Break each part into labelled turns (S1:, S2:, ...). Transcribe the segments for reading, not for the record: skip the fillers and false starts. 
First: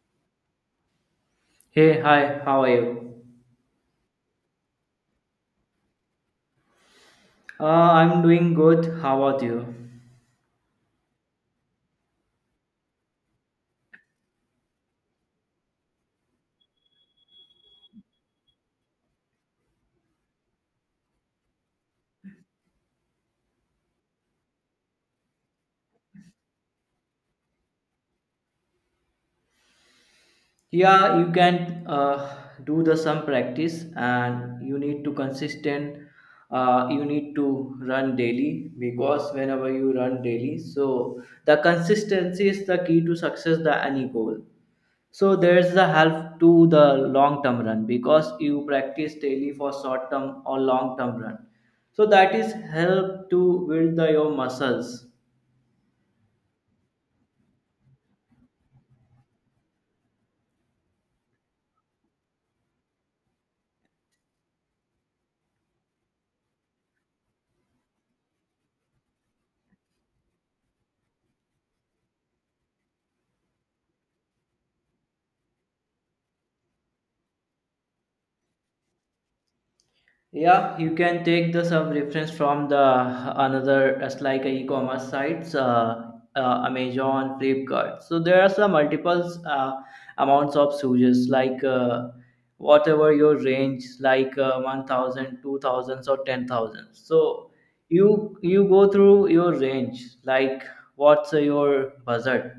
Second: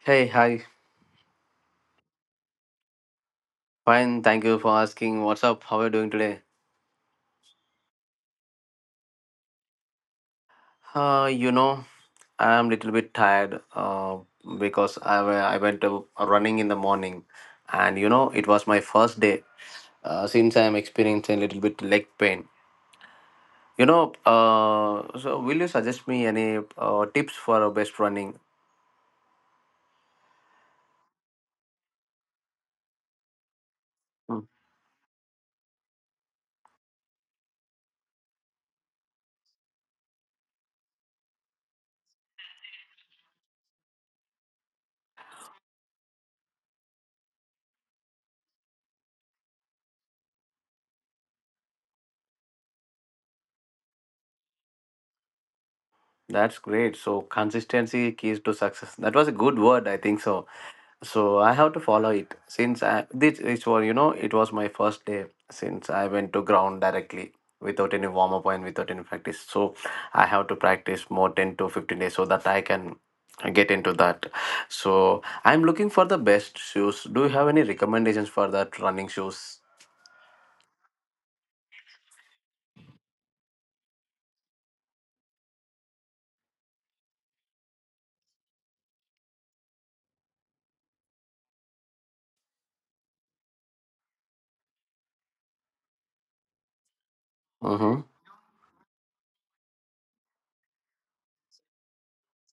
S1: Hey, hi.
S2: Hey, hi, how are you?
S1: Fine, thank you for asking. What's up? How are you doing today?
S2: I'm doing good. How about you?
S1: Uh, you know, I'm a little bit tired, because I went to running in the morning, and it was my first day, since I'm experiencing a little bit leg pain. So will you suggest me any tips for a best running?
S2: Yeah, you can do the some practice,
S1: Hmm.
S2: and you need to consistent. You need to run daily because whenever you run daily, so the consistency is the key to success the any goal. So there's the help to the long term run because you practice daily for short term or long term run. So that is help to build the, your muscles.
S1: That's great. So consistency keys to success. That was a good word, I think so. So I have to follow it. Since I this is for, it was my first day, since I went to ground directly without any warm up and without any practice. So I have to practice more 10 to 15 days so that I can get into that. So I'm looking for the best shoes. Do you have any recommendations for that running shoes?
S2: Yeah, you can take the some reference from the another as like a e-commerce sites, amazon flipkart. So there are some multiples amounts of shoes like whatever your range like 1,000 or 10,000. So
S1: Mm-hmm.
S2: you go through your range like what's your budget.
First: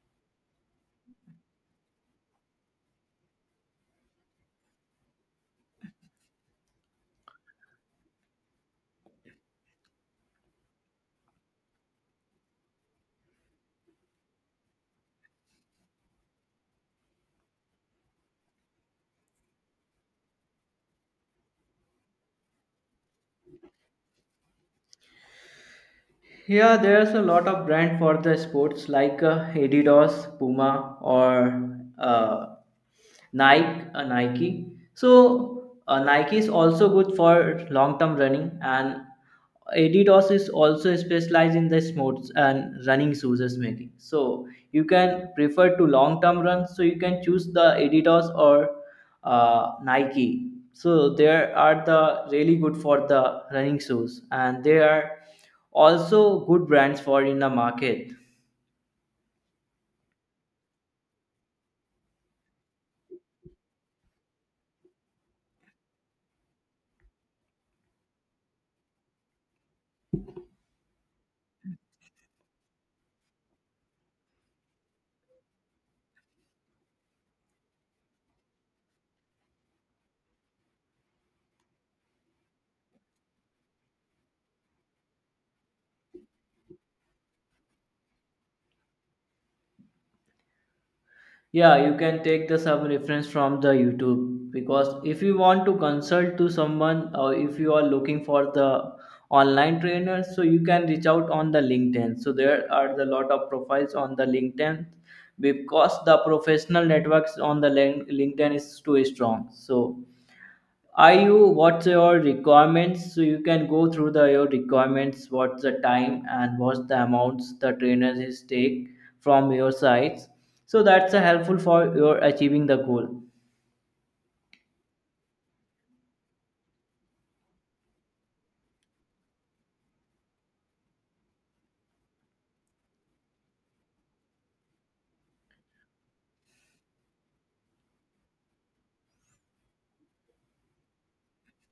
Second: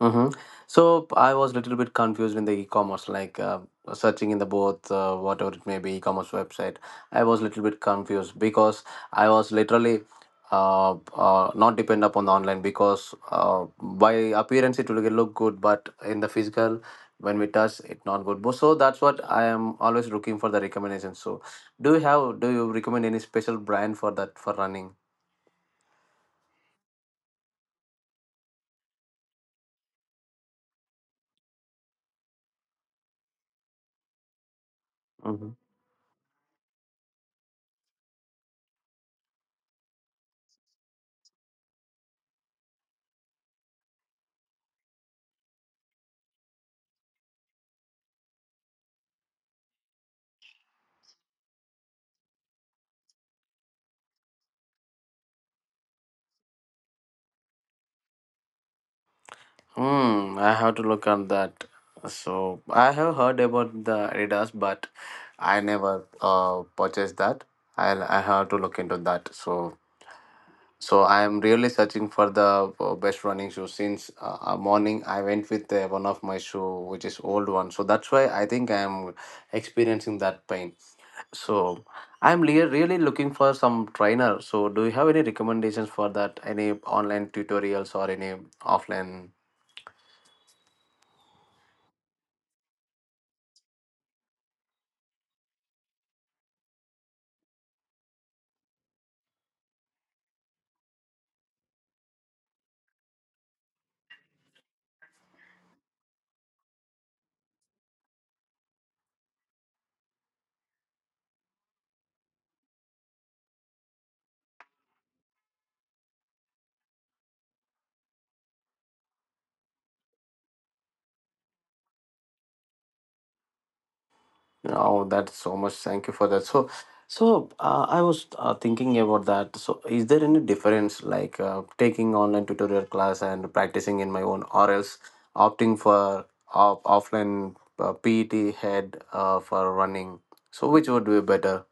S1: Mm-hmm. So I was a little bit confused in the e-commerce, like, searching in the both, whatever it may be e-commerce website. I was a little bit confused because I was literally, not depend upon the online, because, by appearance it will look good, but in the physical when we touch it not good. So that's what I am always looking for the recommendations. So do you recommend any special brand for that, for running?
S2: Yeah, there's a lot of brand for the sports like Adidas, Puma, or Nike.
S1: Mm-hmm.
S2: So Nike is also good for long-term running, and Adidas is also specialized in the sports and running shoes is making. So you can prefer to long term runs. So you can choose the Adidas or Nike. So there are the really good for the running shoes, and they are also good brands for in the market.
S1: Hmm, I have to look on that. So I have heard about the Adidas, but I never purchased that. I have to look into that. So so I am really searching for the best running shoe. Since morning I went with one of my shoe, which is old one. So that's why I think I am experiencing that pain. So really looking for some trainer. So do you have any recommendations for that? Any online tutorials or any offline?
S2: Yeah, you can take the sub reference from the youtube because if you want to consult to someone or if you are looking for the online trainer, so you can reach out on the linkedin. So there are the lot of profiles on the linkedin because the professional networks on the linkedin is too strong. So are you, what's your requirements? So you can go through the your requirements, what's the time and what's the amounts the trainers is take from your sides. So that's a helpful for your achieving the goal.
S1: Oh, that's so much. Thank you for that. So, so I was thinking about that. So, is there any difference like taking online tutorial class and practicing in my own, or else opting for offline PET head, for running? So, which would be better?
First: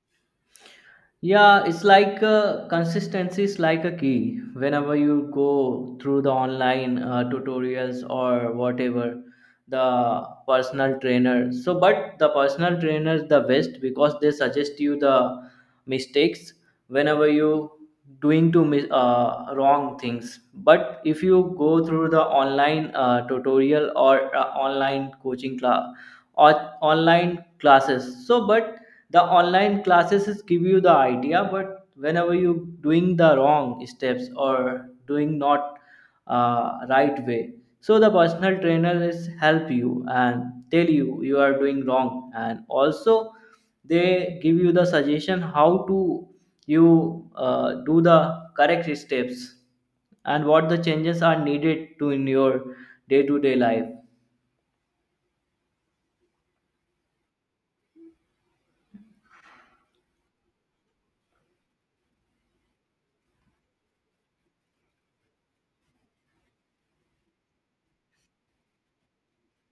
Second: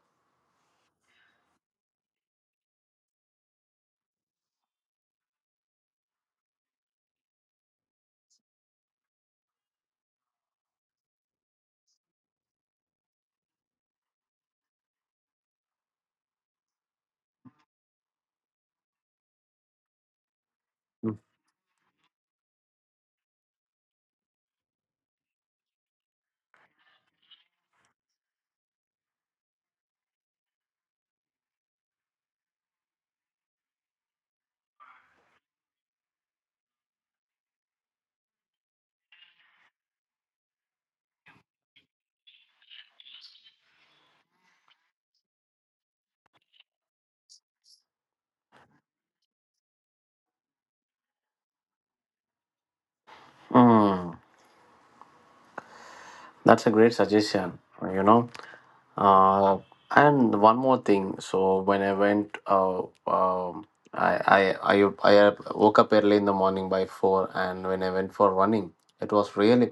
S2: Yeah, it's like consistency is like a key. Whenever you go through the online tutorials or whatever, the personal trainer. So, but the personal trainer is the best because they suggest you the mistakes whenever you doing to wrong things. But if you go through the online tutorial or online coaching class or online classes. So but the online classes is give you the idea, but whenever you doing the wrong steps or doing not right way, so the personal trainer is help you and tell you you are doing wrong and also they give you the suggestion how to you do the correct steps and what the changes are needed to in your day to day life.
S1: Mm. That's a great suggestion, you know. Uh, and one more thing. So when I went, I, I I I woke up early in the morning by four, and when I went for running, it was really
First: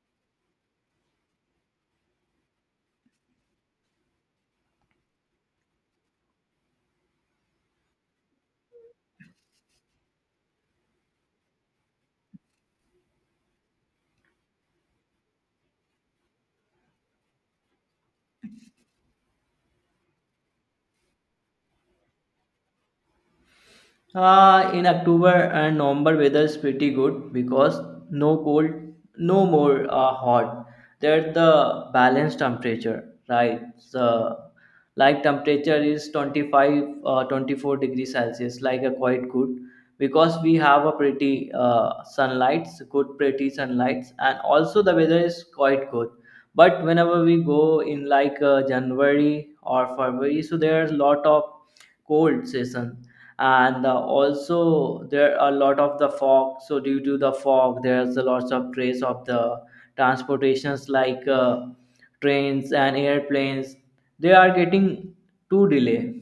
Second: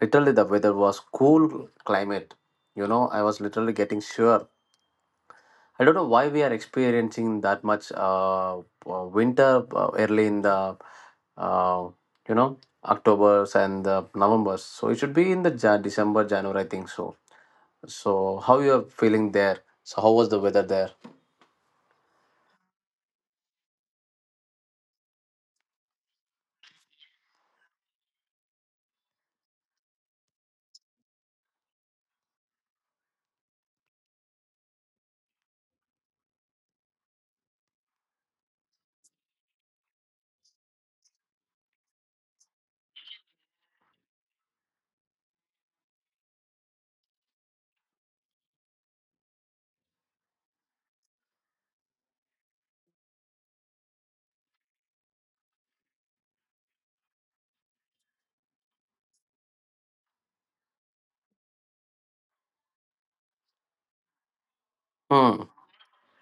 S1: literally the weather was cool climate. You know, I was literally getting sure. I don't know why we are experiencing that much, winter, early in the, uh, you know October's and the November's. So it should be in the December, January, I think so. So, how you are feeling there? So, how was the weather there?
S2: In October and November, weather is pretty good because no cold, no more hot. There's the balanced temperature, right? So, like temperature is 25, 24 degrees Celsius, like a quite good because we have a pretty sunlights, good pretty sunlights, and also the weather is quite good. But whenever we go in like January or February, so there's a lot of cold season and also there are a lot of the fog. So due to the fog there's a lots of trace of the transportations like trains and airplanes. They are getting
S1: Hmm.
S2: too delay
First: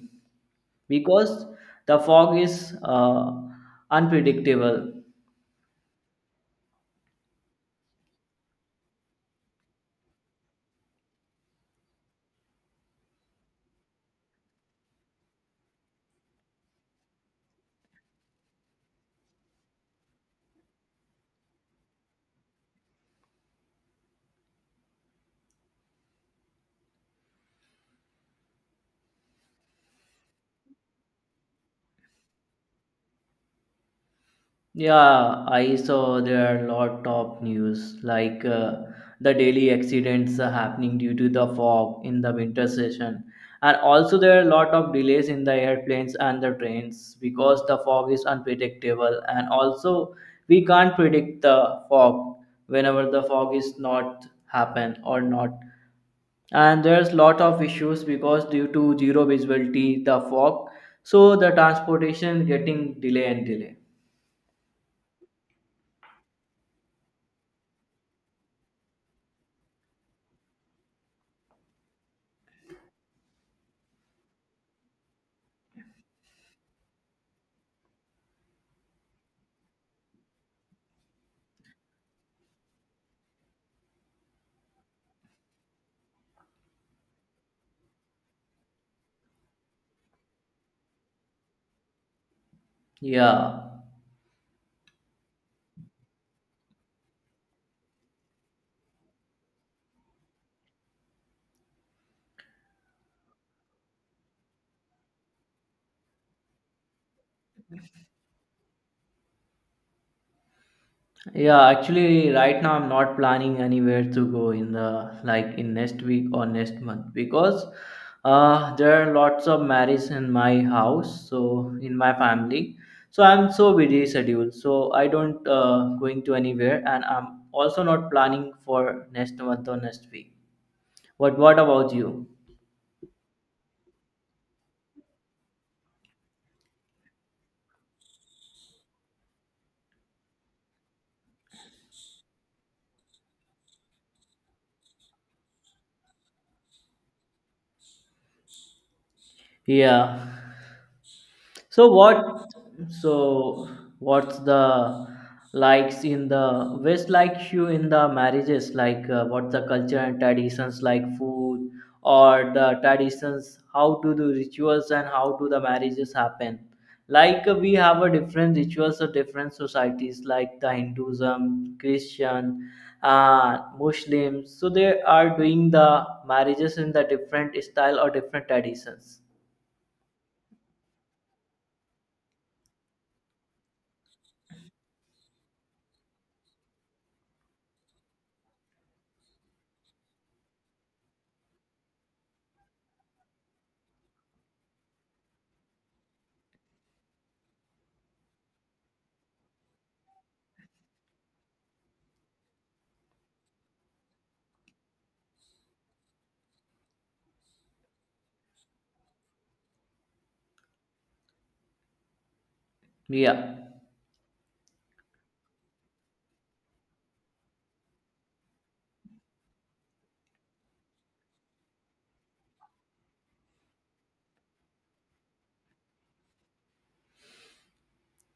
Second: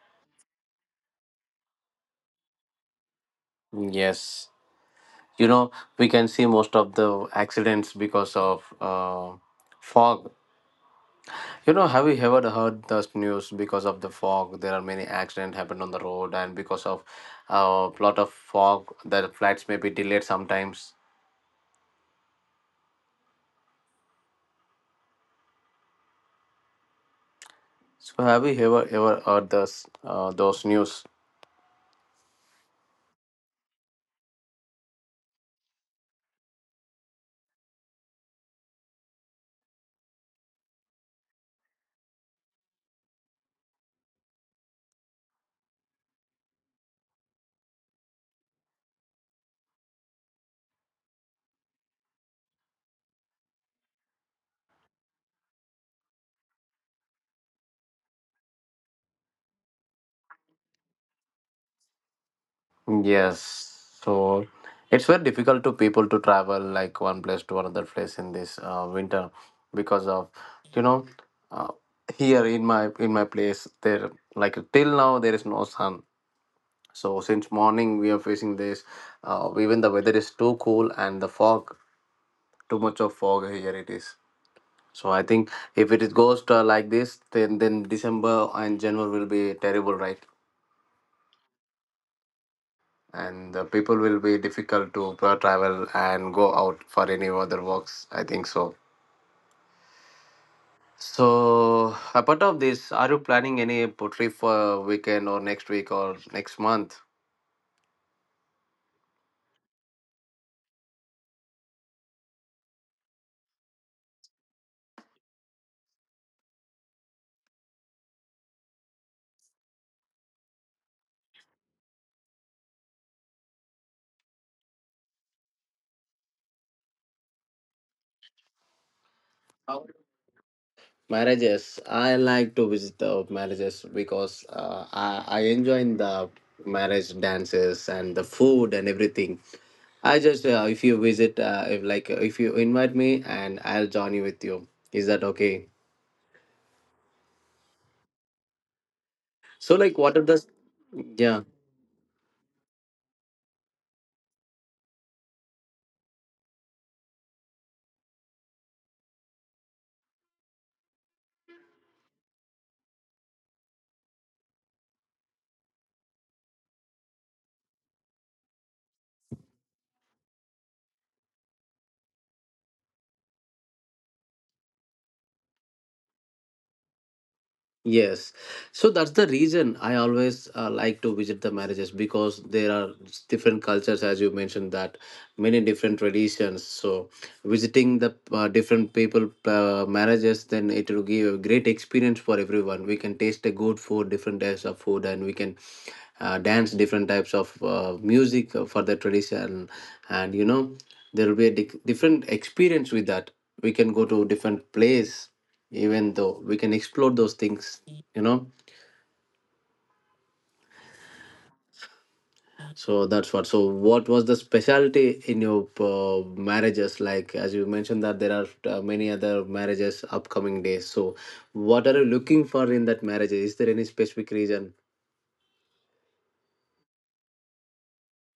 S2: because the fog is
S1: Yes.
S2: unpredictable.
S1: You know, we can see most of the accidents because of, fog. You know, have you ever heard the news because of the fog? There are many accidents happened on the road, and because of a lot of fog, the flights may be delayed sometimes. So, have you ever heard this, those news?
S2: Yeah, I saw there are a lot of news like the daily accidents are happening due to the fog in the winter session, and also there are a lot of delays in the airplanes and the trains because the fog is unpredictable, and also we can't predict the fog whenever the fog is not happen or not. And there's lot of issues because due to zero visibility the fog, so the transportation getting delay
S1: Yes.
S2: and delay.
S1: So it's very difficult to people to travel like one place to another place in this, winter, because of, you know uh, here in my place there, like till now there is no sun. So since morning we are facing this. Even the weather is too cool and the fog, too much of fog here it is. So I think if it is goes to like this, then December and January will be terrible, right? And
S2: Yeah.
S1: the people will be difficult to travel and go out for any other works, I think so. So apart of this, are you planning any trip for weekend or next week or next month?
S2: Yeah, actually right now I'm not planning anywhere to go in the like in next week or next month because there are lots of marriage in my house, so in my family. So I'm so busy schedule. So I don't going to anywhere and I'm also not planning for next month or next week. What
S1: Marriages,
S2: about
S1: I
S2: you?
S1: like to visit the marriages because, I enjoy in the marriage dances and the food and everything. I just, if you visit, if like, if you invite me and I'll join you with you, is that okay? So like what are
S2: Yeah.
S1: the... Yeah.
S2: So what? So what's the likes in the West like you in the marriages like what the culture and traditions like food or the traditions how to do rituals and how do the marriages happen? Like we have a different rituals of different societies like the Hinduism, Christian, Muslims. So they are doing the marriages in the different style or
S1: Yes,
S2: different
S1: so that's
S2: traditions.
S1: the reason I always, like to visit the marriages, because there are different cultures, as you mentioned, that many different traditions. So visiting the, different people, marriages, then it will give a great experience for everyone. We can taste a good food, different types of food, and we can, dance different types of, music for the tradition. And there will be a different experience with that. We can go to different place, even though we can explore those things you know So that's what.
S2: Yeah.
S1: So what was the specialty in your, marriages? Like as you mentioned, that there are, many other marriages upcoming days. So what are you looking for in that marriage? Is there any specific reason?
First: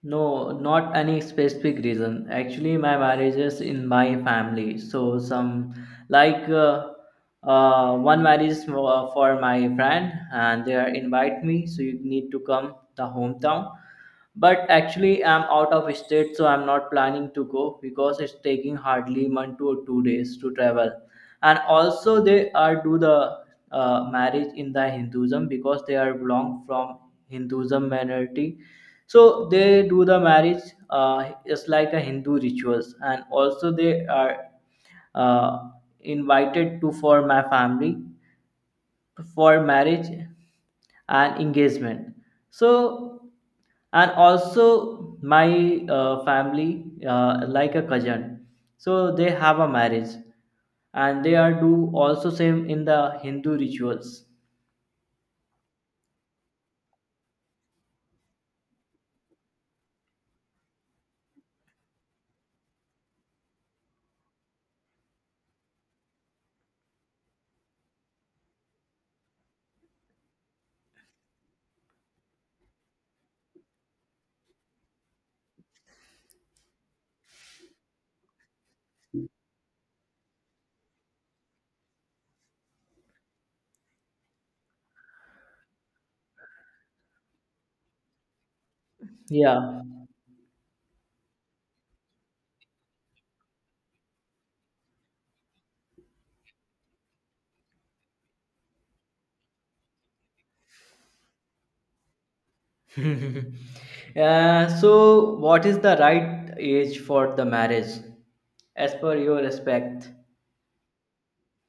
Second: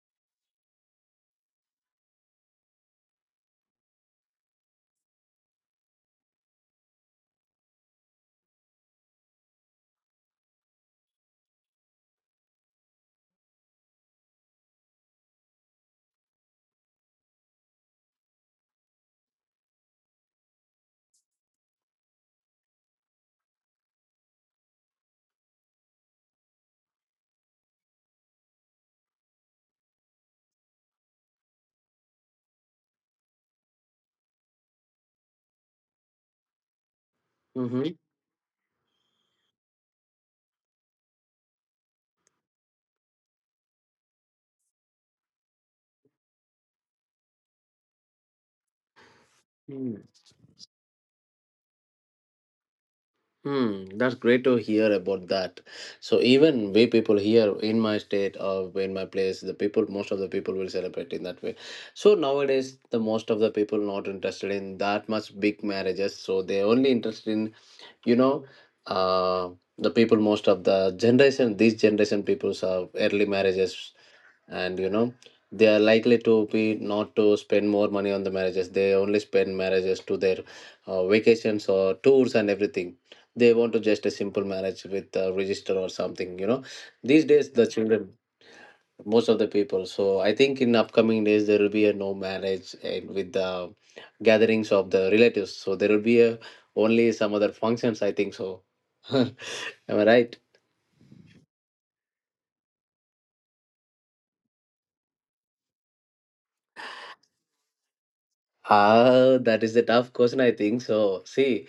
S2: No, not any specific reason. Actually, my marriage is in my family. So some like uh, one marriage is for my friend, and they are invite me. So you need to come the hometown. But actually, I'm out of state, so I'm not planning to go because it's taking hardly 1 to 2 days to travel. And also, they are do the marriage in the Hinduism because they are belong from Hinduism minority. So they do the marriage just like a hindu rituals and also they are uh, invited to for my
S1: Mm-hmm.
S2: family for marriage and engagement. So and also my family like a cousin, so they have a
S1: Hmm.
S2: marriage and they are do also same in the hindu
S1: Hmm,
S2: rituals.
S1: that's great to hear about that. So even we people here in my state or in my place, the people, most of the people will celebrate in that way. So nowadays, the most of the people not interested in that much big marriages. So they're only interested in, you know uh, the people, most of the generation, these generation peoples have early marriages. And they are likely to be not to spend more money on the marriages. They only spend marriages to their, vacations or tours and everything. They want to just a simple marriage with a register or something, these days, the children, most of the
S2: Yeah.
S1: people. So I think in upcoming days there will be a no marriage and with the gatherings of the relatives. So there will be a only some other functions, I think so. Am I right?
S2: So, what is the right age for the marriage, as per
S1: Ah,
S2: your
S1: that is a
S2: respect?
S1: tough question, I think. So, see,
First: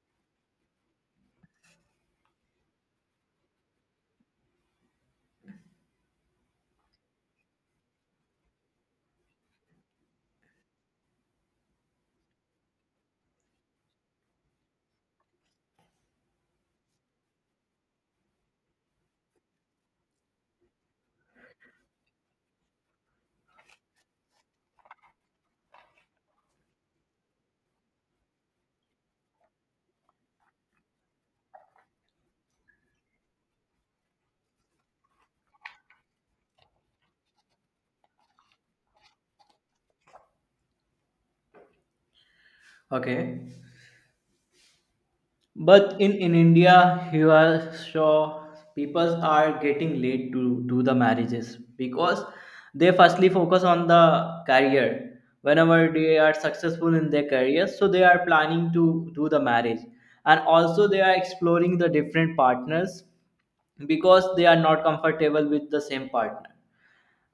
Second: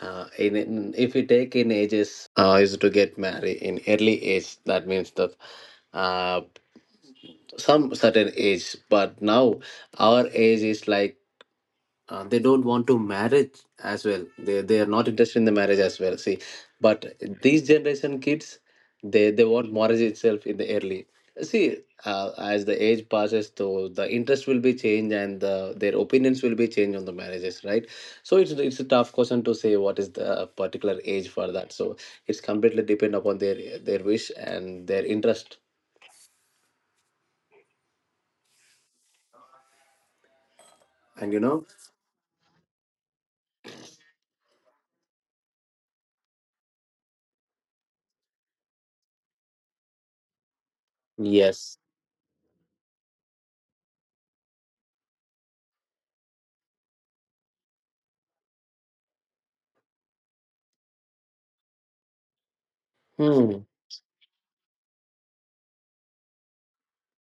S1: in if we take in ages, is to get married in early age. That means that, uh, some certain age, but now our age is like, they don't want to marriage as well. They are not interested in the marriage as well. See, but these generation kids they want marriage itself in the early. See, as the age passes though the interest will be changed and their opinions will be changed on the marriages, right? So it's a tough question to say what is the, particular age for that. So it's completely depend upon their wish and their interest and you know
S2: Okay, but in India, you are sure people are getting late to do the marriages
S1: Yes.
S2: because they firstly focus on the career. Whenever they are successful in their career, so they are planning to do the marriage, and also they are exploring the different partners
S1: Hmm.
S2: because they are not comfortable with the same partner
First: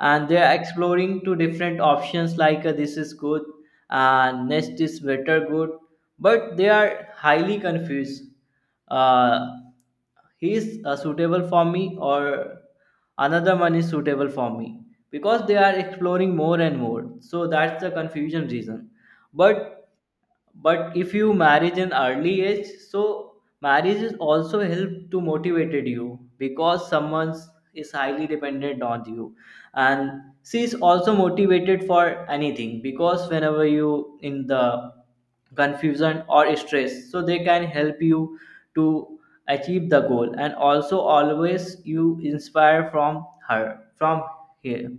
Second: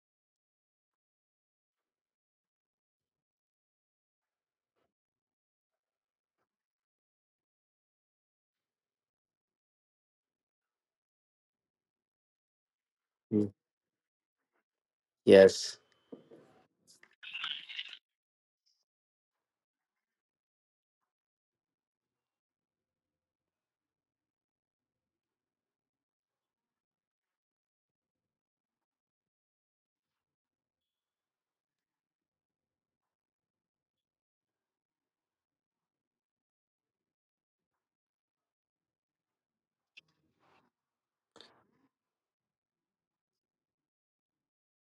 S2: and they are exploring two different options like this is good and next is better good, but they are highly confused. uh, he is suitable for me or
S1: Hmm.
S2: another one is suitable for me because they are
S1: Yes.
S2: exploring more and more, so that's the confusion reason. But but if you marriage in early age, so marriage is also help to motivated you because someone is highly dependent on you and she is also motivated for anything because whenever you in the confusion or stress, so they can help you to achieve the goal and also always you inspire from her from here.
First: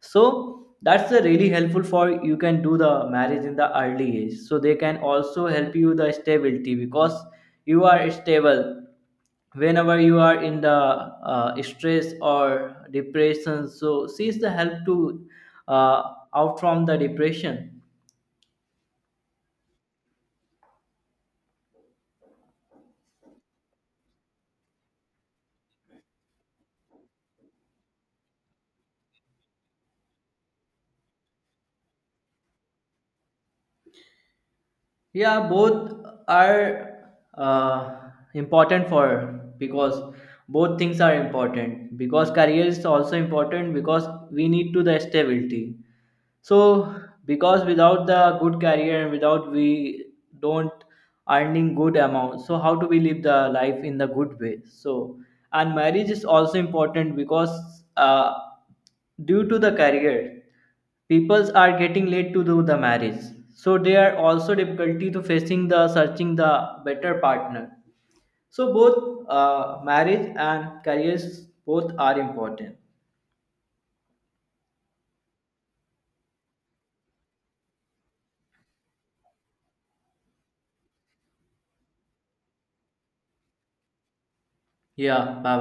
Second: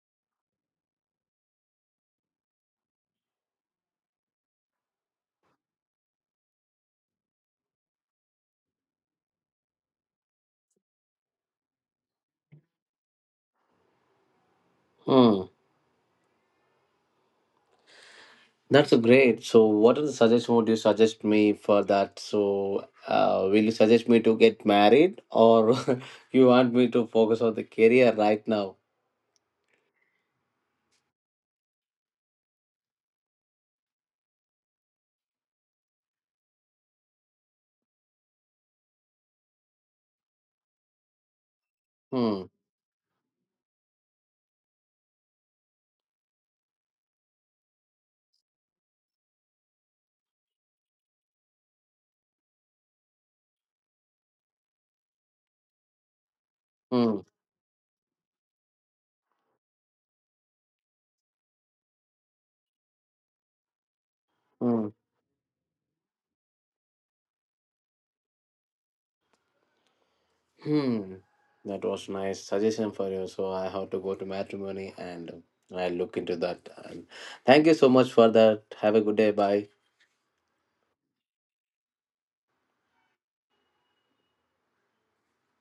S2: So that's the really helpful for you can do the marriage in the early age, so they can also help you the stability because you are stable whenever you are in the stress or depression, so sees the help to
S1: Hmm.
S2: out from the depression.
S1: That's a great. So, what are the suggestions would you suggest me for that? So, will you suggest me to get married, or you want me to focus on the career right now?
S2: Yeah, both are uh, important for because both things are important because
S1: Hmm.
S2: career is also important because we need to the stability. So because without the good career and without we don't earning good amount, so how do we live the life in the good way? So and marriage is also important
S1: Hmm.
S2: because due to the career. Peoples are getting late to do the marriage, so they are also
S1: Hmm.
S2: difficulty to facing the searching the better partner. So both marriage and
S1: Hmm.
S2: careers
S1: That
S2: both
S1: was
S2: are
S1: nice
S2: important.
S1: suggestion for you. So, I have to go to matrimony and, I'll look into that. And thank you so much for that. Have a good day. Bye.
S2: Yeah, bye